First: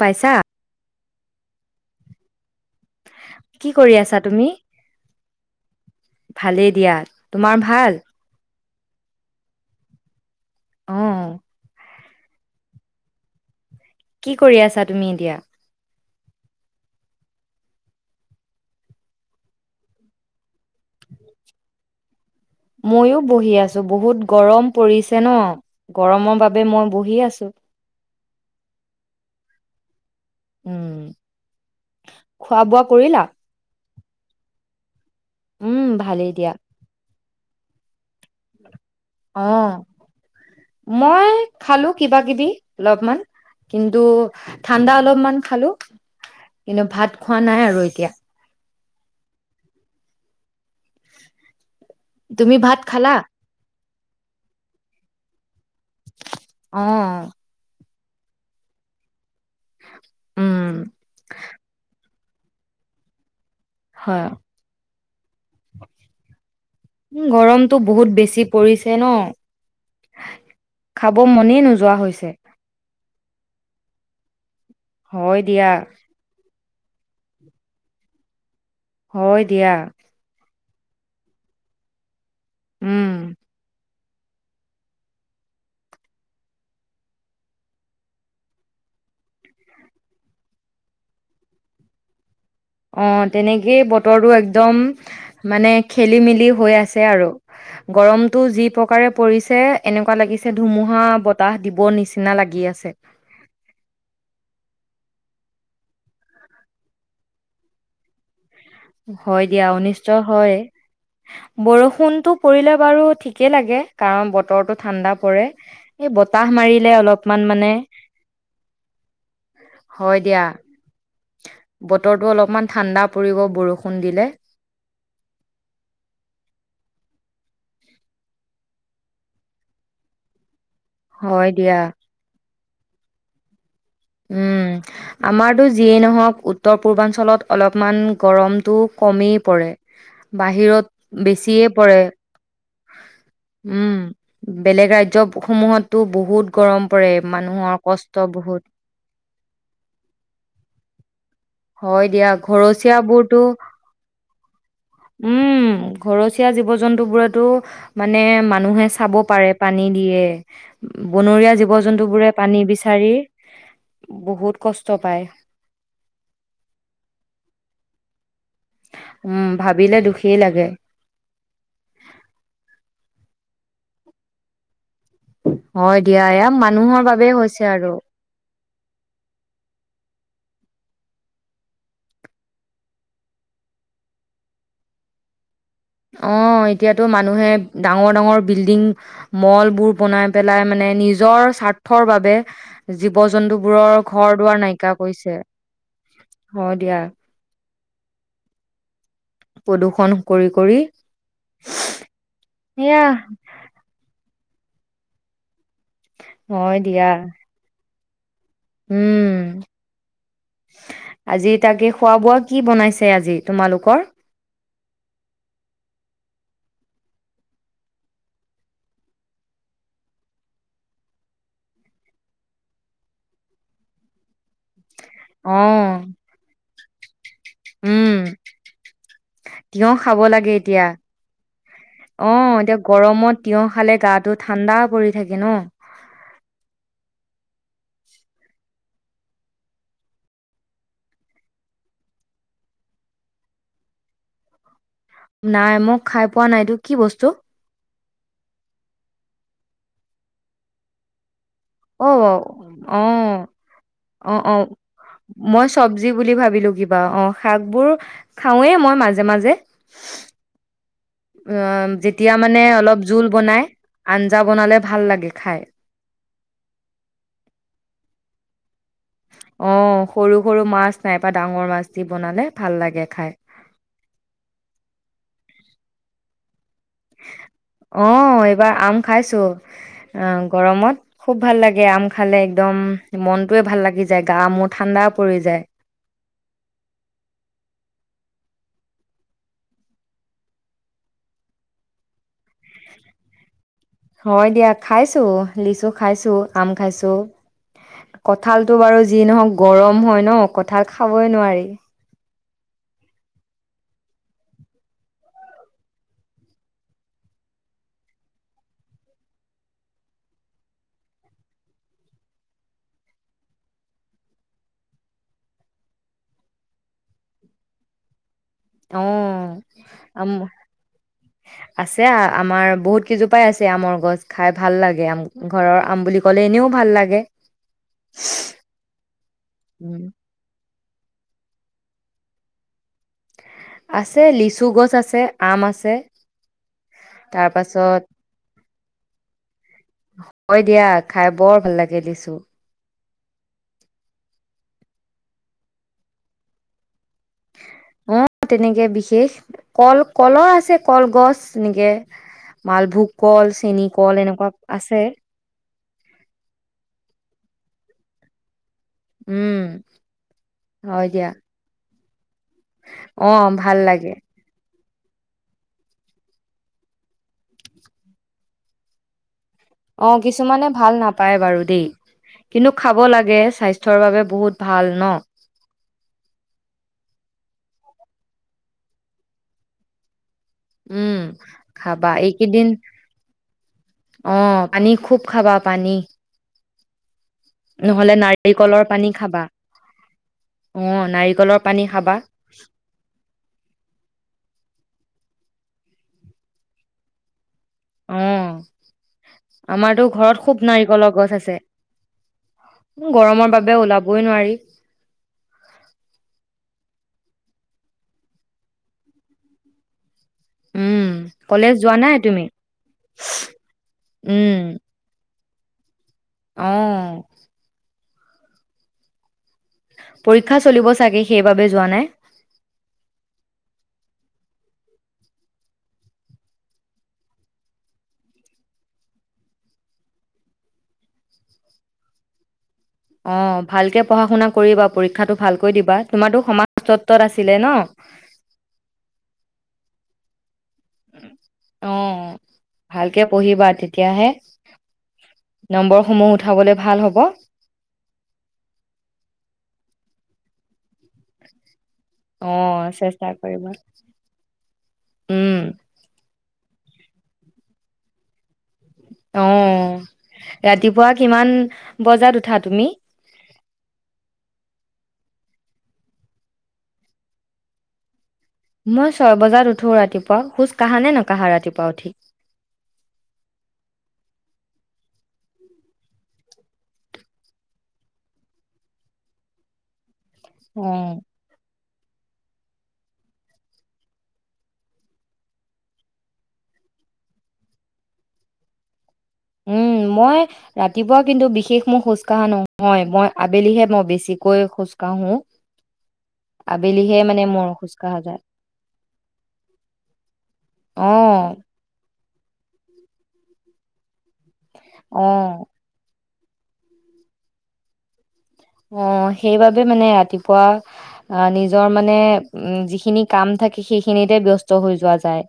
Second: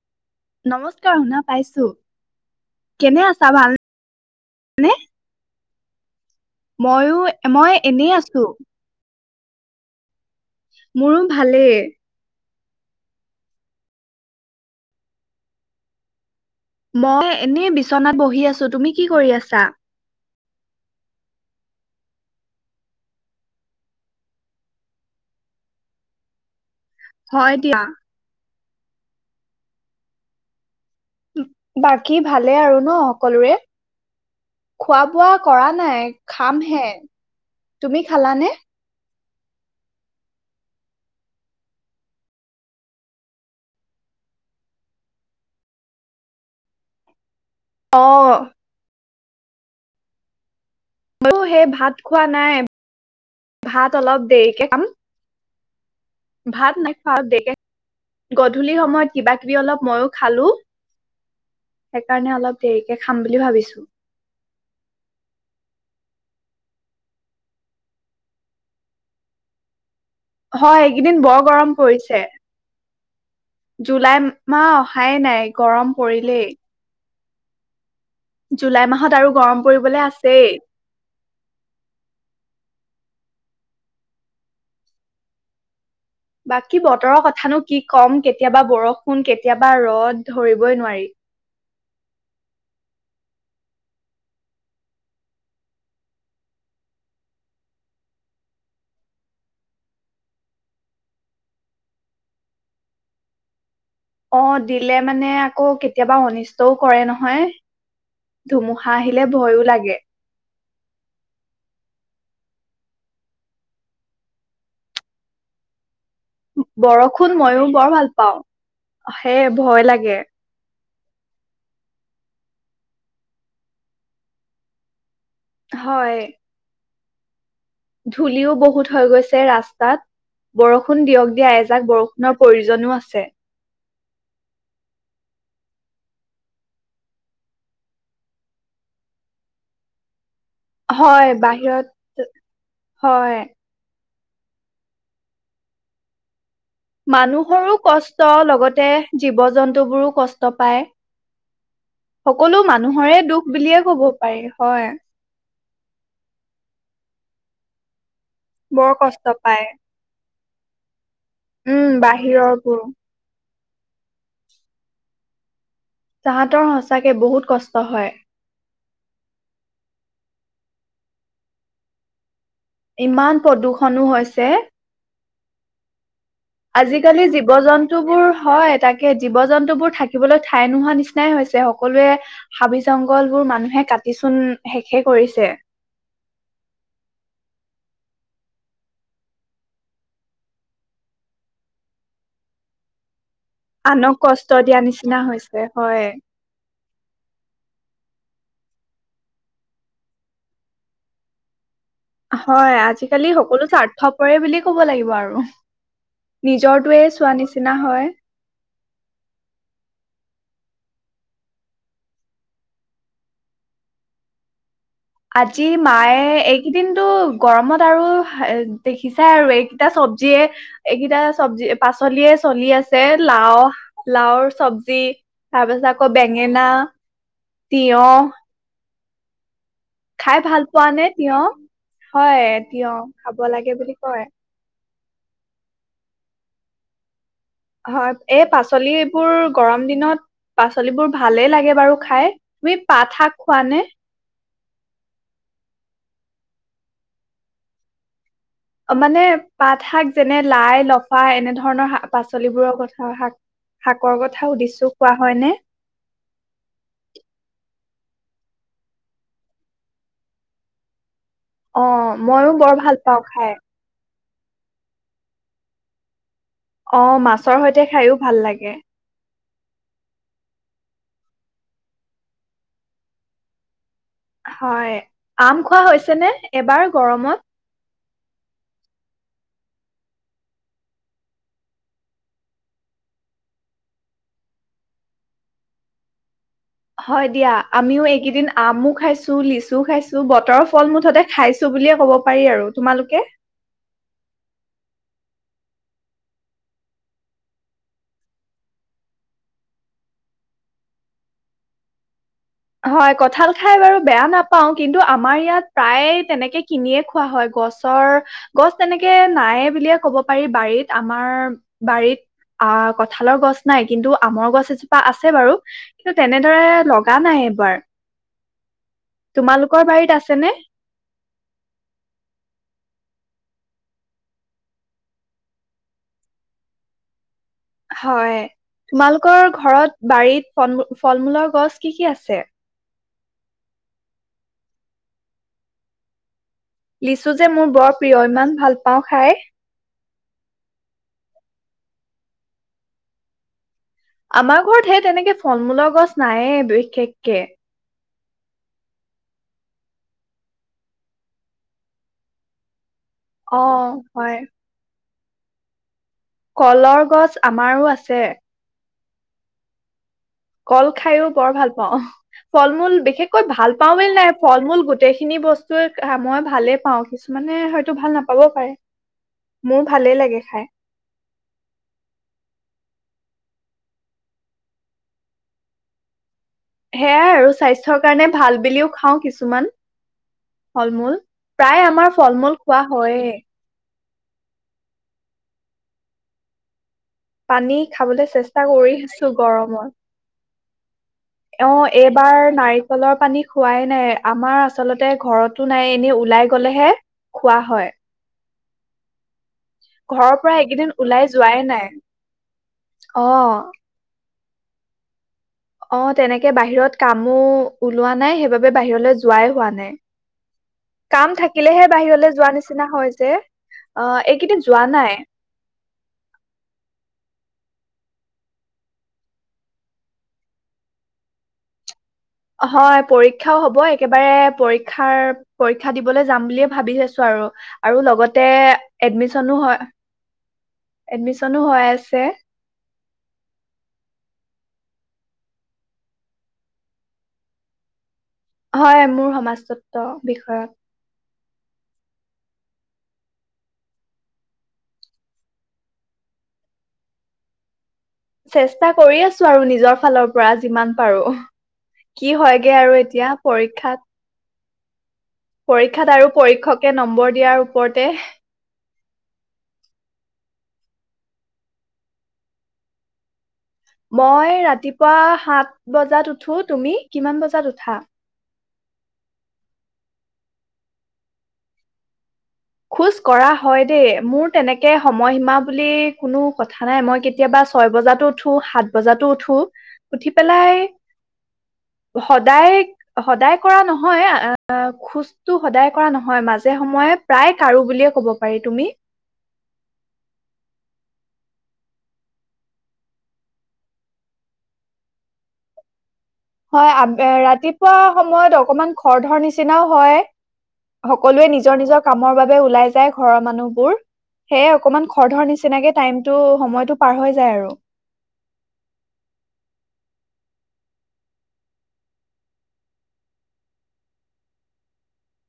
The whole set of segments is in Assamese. পাইছা। কাৰ শুনা পাইছোঁ। কেনে আছা কি ভাল কৰি আছা তুমি? নে? ভালেই দিয়া। ময়ো তোমাৰ মই ভাল? এনেই আছোঁ। মোৰো অ', ভালে। কি কৰি আছা তুমি এতিয়া? মই এনেই বিচনাত বহি আছোঁ। তুমি কি কৰি আছা? ময়ো বহি আছোঁ। বহুত গৰম পৰিছে ন'? গৰমৰ বাবে মই বহি আছো। হয় দিয়া। উম, উম বাকী ভালে খোৱা আৰু বোৱা ন' কৰিলা? সকলোৰে? খোৱা বোৱা কৰা উম, নাই, ভালেই দিয়া। খামহে। তুমি খালানে? অ, মই খালো কিবাকিবি অলপমান, কিন্তু ঠাণ্ডা অলপমান খালো। কিন্তু ভাত খোৱা নাই আৰু অ এতিয়া। ময়ো সেই ভাত খোৱা তুমি নাই। ভাত খালা? ভাত অলপ দেৰিকে খাম। ভাত নেখাওঁ অ', দে। গধূলি সময়ত কিবাকিবি অলপ মইও খালোঁ। উম, সেইকাৰণে অলপ দেৰিকে খাম বুলি ভাবিছোঁ। হয় অ। উ গৰমতটো বহুত বেছি পৰিছে ন'! হয় খাব এইকেইদিন বৰ মনেই গৰম নোযোৱা পৰিছে। হৈছে। জুলাই মাহ অহাই হয় নাই দিয়া, গৰম পৰিলেই। জুলাই মাহত আৰু হয় গৰম দিয়া, পৰিবলৈ আছেই। উম, বাকী বতৰৰ কথানো কি ক'ম, কেতিয়াবা বৰষুণ, কেতিয়াবা ৰ'দ ধৰিবই নোৱাৰি। অ তেনেকেই বতৰটো একদম মানে খেলিমেলি হৈ আছে আৰু। গৰমটো যি প্ৰকাৰে পৰিছে এনেকুৱা লাগিছে ধুমুহা বতাহ দিব নিচিনা লাগি আছে। অ' দিলে মানে আকৌ কেতিয়াবা অনিষ্টও কৰে নহয়। ধুমুহা আহিলে ভয়ো লাগে। বৰষুণতো পৰিলে বাৰু ঠিকেই লাগে, কাৰণ বতৰটো ঠাণ্ডা পৰে। এই বত বৰষুণ মইয়ো বৰ ভাল পাওঁ। সেয়ে ভয় লাগে। হয় দিয়া বতৰটো অলপমান ঠাণ্ডা পৰিব বৰষুণ দিলে। হয়। ধূলিও বহুত হৈ গৈছে ৰাস্তাত। বৰষুণ দিয়ক দিয়া, এজাক বৰষুণৰ প্ৰয়ো জনো আছে। উম, আমাৰতো যিয়েই নহওঁক, উত্তৰ পূৰ্বাঞ্চলত অলপমান গৰমটো কমেই পৰে। হয় বাহিৰত বেছিয়ে বাহিৰত পৰে। হয়। উম বেলেগ ৰাজ্য সমূহতো বহুত গৰম পৰে মানুহৰ মানুহৰো কষ্ট বহুত লগতে জীৱ জন্তুবোৰো কষ্ট পায়। হয় দিয়া, সকলো ঘৰচীয়া মানুহৰে বোৰতো, দুখ বুলিয়ে ক'ব পাৰি হয়। উম, ঘৰচীয়া জীৱ জন্তু বোৰত তোৰ মানে মানুহে বৰ চাব কষ্ট পাৰে, পায় পানী দিয়ে। বনৰীয়া জীৱ উম জন্তু বোৰে পানী বাহিৰৰবোৰ বিচাৰি বহুত কষ্ট পায়। তাহাঁতৰ সঁচাকৈ বহুত কষ্ট হয়। উম, ভাবিলে দুখেই লাগে। ইমান প্ৰদূৰ্ষণো হৈছে! হয়। দিয়া এয়া মানুহৰ আজিকালি বাবেই জীৱ হৈছে আৰু জন্তু বোৰ? হয়, তাকে জীৱ জন্তু বোৰ থাকিবলৈ ঠাই নোহোৱা নিচিনাই হৈছে, সকলোৱে হাবি জংঘল বোৰ মানুহে কাটিচোন শেষেই কৰিছে। অঁ এতিয়াতো মানুহে ডাঙৰ ডাঙৰ বিল্ডিং, মল বোৰ বনাই পেলাই মানে নিজৰ স্বাৰ্থৰ বাবে যি জীৱ জন্তুবোৰৰ আনক ঘৰ কষ্ট দুৱাৰ দিয়া নাইকিয়া নিচিনা কৰিছে, হৈছে হয়। হয় দিয়া। প্ৰদূৰ্ষণ কৰি কৰি হয়, সেয়া আজিকালি সকলো স্বাৰ্থ কৰে বুলিয়ে ক'ব লাগিব আৰু হয় নিজৰটোৱে দিয়া চোৱা নিচিনা হয়। উম, আজি তাকে খোৱা বোৱা কি বনাইছে আজি তোমালোকৰ? আজি মায়ে, এইকেইদিনতো গৰমত আৰু দেখিছাই আৰু এইকেইটা চবজিয়ে এইকেইটা চবজি পাচলিয়ে চলি আছে লাওৰ লাওৰ চব তাৰ অঁ পিছত আকৌ বেঙেনা, তিয়হ, উম তিয়হ খাব খাই লাগে ভাল এতিয়া, পোৱা নে তিয়হ? হয় অ'এতিয়া তিয়হ গৰমত খাব তিয়হ লাগে খালে বুলি কয় গাটো ঠাণ্ডা পৰি থাকে ন হয়। এই পাচলি এইবোৰ গৰম দিনত, পাচলিবোৰ ভালেই লাগে বাৰু খাই তুমি পাত শাক খোৱাানে? নাই, মোক খাই পোৱা নাই। এইটো কি বস্তু? মানে, পাত শাক যেনে লাই, লফা, এনেধৰ অ' বৌ শাকৰ ' কথা অ' অ' সুধিছো খোৱা হয়নে? মই চবজি বুলি ভাবিলো কিবা। অ' শাকবোৰ? খাওঁৱে মই, মাজে মাজে অ' যেতিয়া ময়ো মানে বৰ ভাল অলপ পাওঁ জোল খাই। বনাই আঞ্জা বনালে ভাল লাগে খাই। অ' মাছৰ সৈতে খায়ো ভাল লাগে। অ' সৰু সৰু মাছ নাইবা ডাঙৰ মাছ দি বনালে ভাল লাগে খাই। হয়, আম খোৱা হৈছে নে, এইবাৰ গৰমত? অ', এইবাৰ আম খাইছো, আ, গৰমত। খুব ভাল লাগে, আম খালে একদম মনটোৱে ভাল লাগি যায়, গা মোৰ ঠাণ্ডা পৰি যায়। হয় দিয়া, আমিও এইকেইদিন আমো খাইছোঁ, লিচুও খাইছোঁ, বতৰৰ ফল মুঠতে খাইছোঁ বুলিয়ে ক'ব পাৰি আৰু তোমালোকে? হয়, দিয়া খাইছোঁ। লিচু খাইছোঁ, আম খাইছোঁ, কঠালটো বাৰু যি ন'হওঁক গৰম হয় ন, কঠাল খাবই নোৱাৰি। হয়, কঠাল খাই বাৰু বেয়া নাপাওঁ, কিন্তু আমাৰ ইয়াত প্ৰায়ে তেনেকে কিনিয়ে খোৱা হয়। গছৰ, গছ তেনেকে নাইয়ে বুলিয়ে ক'ব পাৰি বাৰিত। আমাৰ বাৰিত, আ, কঠালৰ গছ নাই, কিন্তু আমৰ গছ এজোপা আছে বাৰু কিন্তু তেনেদৰে লগা নাই। বাৰ অ', আম, আছেনে? আছে আমাৰ বহুত সিজোপাই আছে আমৰ গছ, খাই ভাল লাগে আম। ঘৰৰ আম বুলি ক'লে এনেও ভাল লাগে। হয়, তোমালোকৰ ঘৰত, উম বাৰীত ফল-মূ ফল মূলৰ গছ কি কি আছে? আছে, লিচু গছ আছে, আম আছে। লিচু যে তাৰ মোৰ বৰ পাছত প্ৰিয়। ইমান ভাল পাওঁ খাই। হয় দিয়া, খাই বৰ ভাল লাগে লিচু। আমাৰ ঘৰত হেই তেনেকে ফল-মূলৰ গছ নায়ে বিশেষকে। অ তেনেকে বিশেষ কল কলৰ আছে কলগছ এনেকে মালভোগ। কল, অ', চেনীকল হয়। এনেকুৱা আছে। কলৰ গছ আমাৰো আছে। উম। কল হয় খাইও দিয়া বৰ ভাল পাওঁ। ফল-মূল অ বিশেষকৈ ভাল পাওঁ বুলি লাগে নাই। ফল-মূল গোট গোটেইখিনি বস্তুৱে খা, মই ভালেই পাওঁ, কিছুমানে হয়তো ভাল নাপাবও পাৰে। মোৰ ভালেই অ', লাগে খাই কিছুমানে ভাল নাপায় বাৰু দেই, কিন্তু খাব লাগ যে স্বাস্থ্যৰ বাবে বহুত ভাল ন? সেয়াই আৰু স্বাস্থ্যৰ কাৰণে ভাল বিলিও খাওঁ কিছুমান। উম ফল-মূল, প্ৰায় খাবা আমাৰ ফল-মূল এইকেইদিন খোৱা হয়েই। অ', পানী খুব খাবা, পানী। পানী নহ'লে খাবলৈ চেষ্টা নাৰিকলৰ কৰি পানী আছোঁ, খাবা। গৰমত। [inaudible] অ পানী খাবা এইবাৰ নাৰিকলৰ পানী খোৱাই নাই আমাৰ। আচলতে ঘৰতো নাই, এনে ওলাই গ'লেহে। খোৱা হয়। অ', আমাৰতো ঘৰৰ ঘৰত পৰা খুব এইকেইদিন নাৰিকলৰ ওলাই গছ যোৱাই আছে। নাই ও, গৰমৰ অ বাবে ওলাবই নোৱাৰি। অ', তেনেকে বাহিৰত কামও ওলোৱা নাই, সেইবাবে বাহিৰলৈ যোৱাই হোৱা নাই। উম, কাম কলেজ থাকিলেহে যোৱা নাই বাহিৰলে তুমি? যোৱা নিচিনা হয় যে, অ', উম, এইকেইদিন যোৱা নাই। অ'। পৰীক্ষা চলিব চাগে, সেইবাবে যোৱা নাই। হয় পৰীক্ষাও হ'ব একেবাৰে পৰীক্ষা দিবলৈ যাম বুলি ভাবি আছো আৰু আৰু লগতে এডমিশ্যন হৈ আছে। অ', ভালকে পঢ়া শুনা কৰিবা পৰীক্ষাটো ভালকৈ দিবা তোমাৰো সমাজ তত্বত আছিলে ন'। হয় মোৰ সমাজতত্বৰ বিষয়ত। অ', ভালকে পঢ়িবা তেতিয়াহে নম্বৰসমূহ উঠাবলৈ ভাল হ'ব। চেষ্টা কৰি আছো আৰু নিজৰ ফালৰ পৰা যিমান পাৰো। কি হয়গে অ', আৰু এতিয়া চেষ্টা কৰিবা পৰীক্ষাত। উম, পৰীক্ষাত আৰু পৰীক্ষক নম্বৰ দিয়াৰ ওপৰতে অ ৰাতিপুৱা কিমান বজাত উঠা তুমি মই ৰাতিপুৱা সাত বজাত উঠো তুমি কিমান বজাত উঠা? মই ছয় বজাত উঠো ৰাতিপুৱা খোজ কঢ়া নে নকাৰা ৰাতিপুৱা উঠি? খোজ কঢ়া হয় দেই মোৰ তেনেকে সময়সীমা বুলি কোনো কথা নাই মই কেতিয়াবা ছয় বজাতো উঠো সাত বজাতো উঠো। উঠি পেলাই অ'। সদায় সদায় কৰা নহয় খোজতো সদায় কৰা নহয় মাজে সময়ে প্ৰায় কাৰো বুলিয়ে ক'ব পাৰি তুমি? উম, মই ৰাতিপুৱা কিন্তু বিশেষ মোৰ খোজ কঢ়া নহয় মই আবেলিহে মই বেছিকৈ খোজ কাঢ়ো। হয় আবেলিহে আব মানে মোৰ খোজ ৰাতিপুৱা কাঢ়া যায়। সময়ত অকমান খৰ ধৰ নিচিনাও হয় সকলোৱে অ', নিজৰ নিজৰ কামৰ বাবে ওলাই যায় ঘৰৰ মানুহবোৰ। সে অকমান খৰধৰ অ', নিচিনাকে টাইম টো সময়তটো পাৰ হৈ যায় আৰু। অ', সেইবাবে মানে ৰাতিপুৱা অ', নিজৰ মানে যিখিনি কাম থাকে সেইখিনিতে ব্যস্ত হৈ যোৱা যায়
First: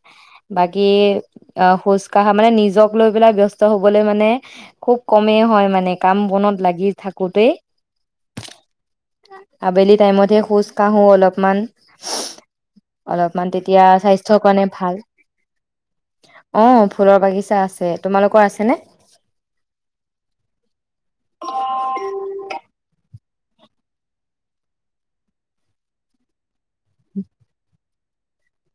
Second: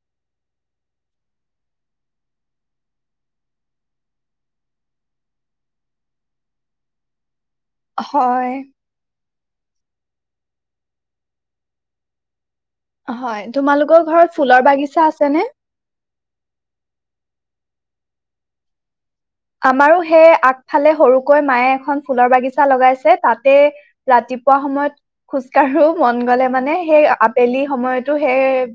বাকী খোজ কঢ়া মানে নিজক লৈ পেলাই ব্যস্ত হ'বলৈ মানে খুব কমেই হয় মানে কাম বনত লাগি থাকোতেই হয়। আবেলি টাইমতহে খোজ কাঢ়ো অলপমান। হয় অলপমান তেতিয়া তোমালোকৰ ঘৰত স্বাস্থ্যৰ ফুলৰ কাৰণে ভাল বাগিচা আছেনে? অ', ফুলৰ বাগিছা আছে। তোমালোকৰ আছেনে? আমাৰো সেই আগফালে সৰুকৈ মায়ে এখন ফুলৰ বাগিছা লগাইছে তাতে ৰাতিপুৱা সময়ত খোজকাঢ়ো মন গ'লে মানে সেই আবেলি সময়ত টো সেই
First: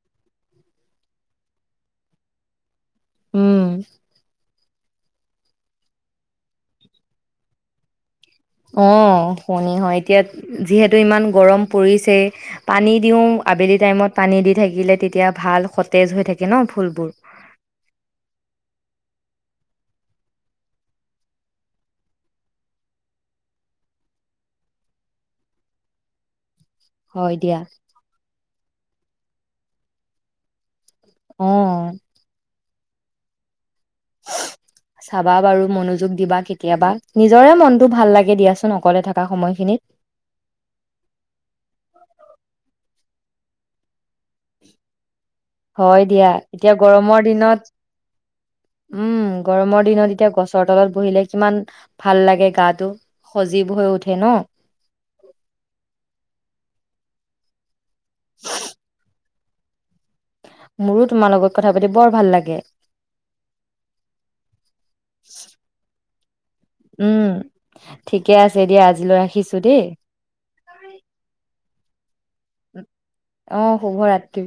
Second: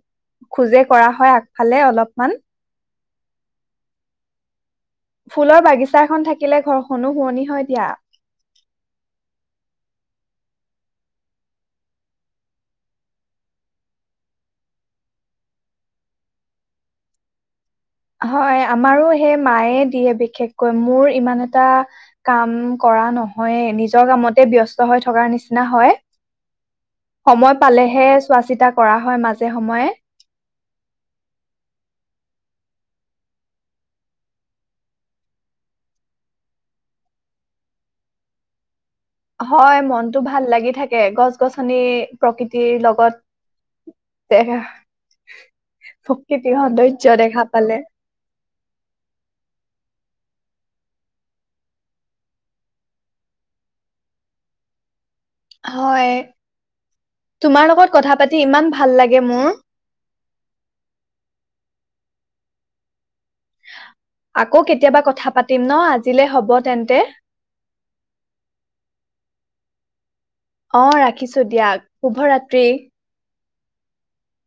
খোজে কৰা হয় আগফালে অলপমান। উম। ফুলৰ বাগিছাখন থাকিলে ঘৰখনো শুৱনি হয় দিয়া। অ', শনি হয় এতিয়া যিহেতু ইমান গৰম পৰিছে পানী দিওঁ আবেলি টাইমত পানী দি থাকিলে তেতিয়া ভাল সতেজ হৈ থাকে ন' ফুলবোৰ। হয় আমাৰো সেই মায়ে দিয়ে বিশেষকৈ মোৰ ইমান এটা কাম কৰা নহয় নিজৰ কামতে ব্যস্ত হৈ থকাৰ নিচিনা হয়। হয় সময় দিয়া পালেহে চোৱা চিতা কৰা হয় মাজে সময়ে। অ'। চাবা বাৰু মনোযোগ দিবা কেতিয়াবা নিজৰে মনতটো ভাল লাগে দিয়াচোনক। হয় মনতটো ভাল লাগি থাকে গছ-গছনি প্ৰকৃতিৰ লগত দেখা হয় দিয়া প্ৰকৃতিৰ এতিয়া সৌন্দৰ্য গৰমৰ দেখা দিনত পালে উম গৰমৰ দিনত এতিয়া গছৰ তলত বহিলে কিমান ভাল লাগে গাটো সজীৱ হৈ উঠে ন'। হয়, তোমাৰ লগত- কথা পাতি ইমান ভাল লাগে মোৰ। মোৰো তোমাৰ লগত কথা পাতি বৰ ভাল লাগে। আকৌ কেতিয়াবা কথা পাতিম ন আজি- দিলে হ'ব তেন্তে উম্ ঠিকে আছে দিয়া আজিলৈ ৰাখিছো দেই। অ ৰাখিছো দিয়াক। শুভৰাত্ৰি। অ শুভৰাত্ৰি।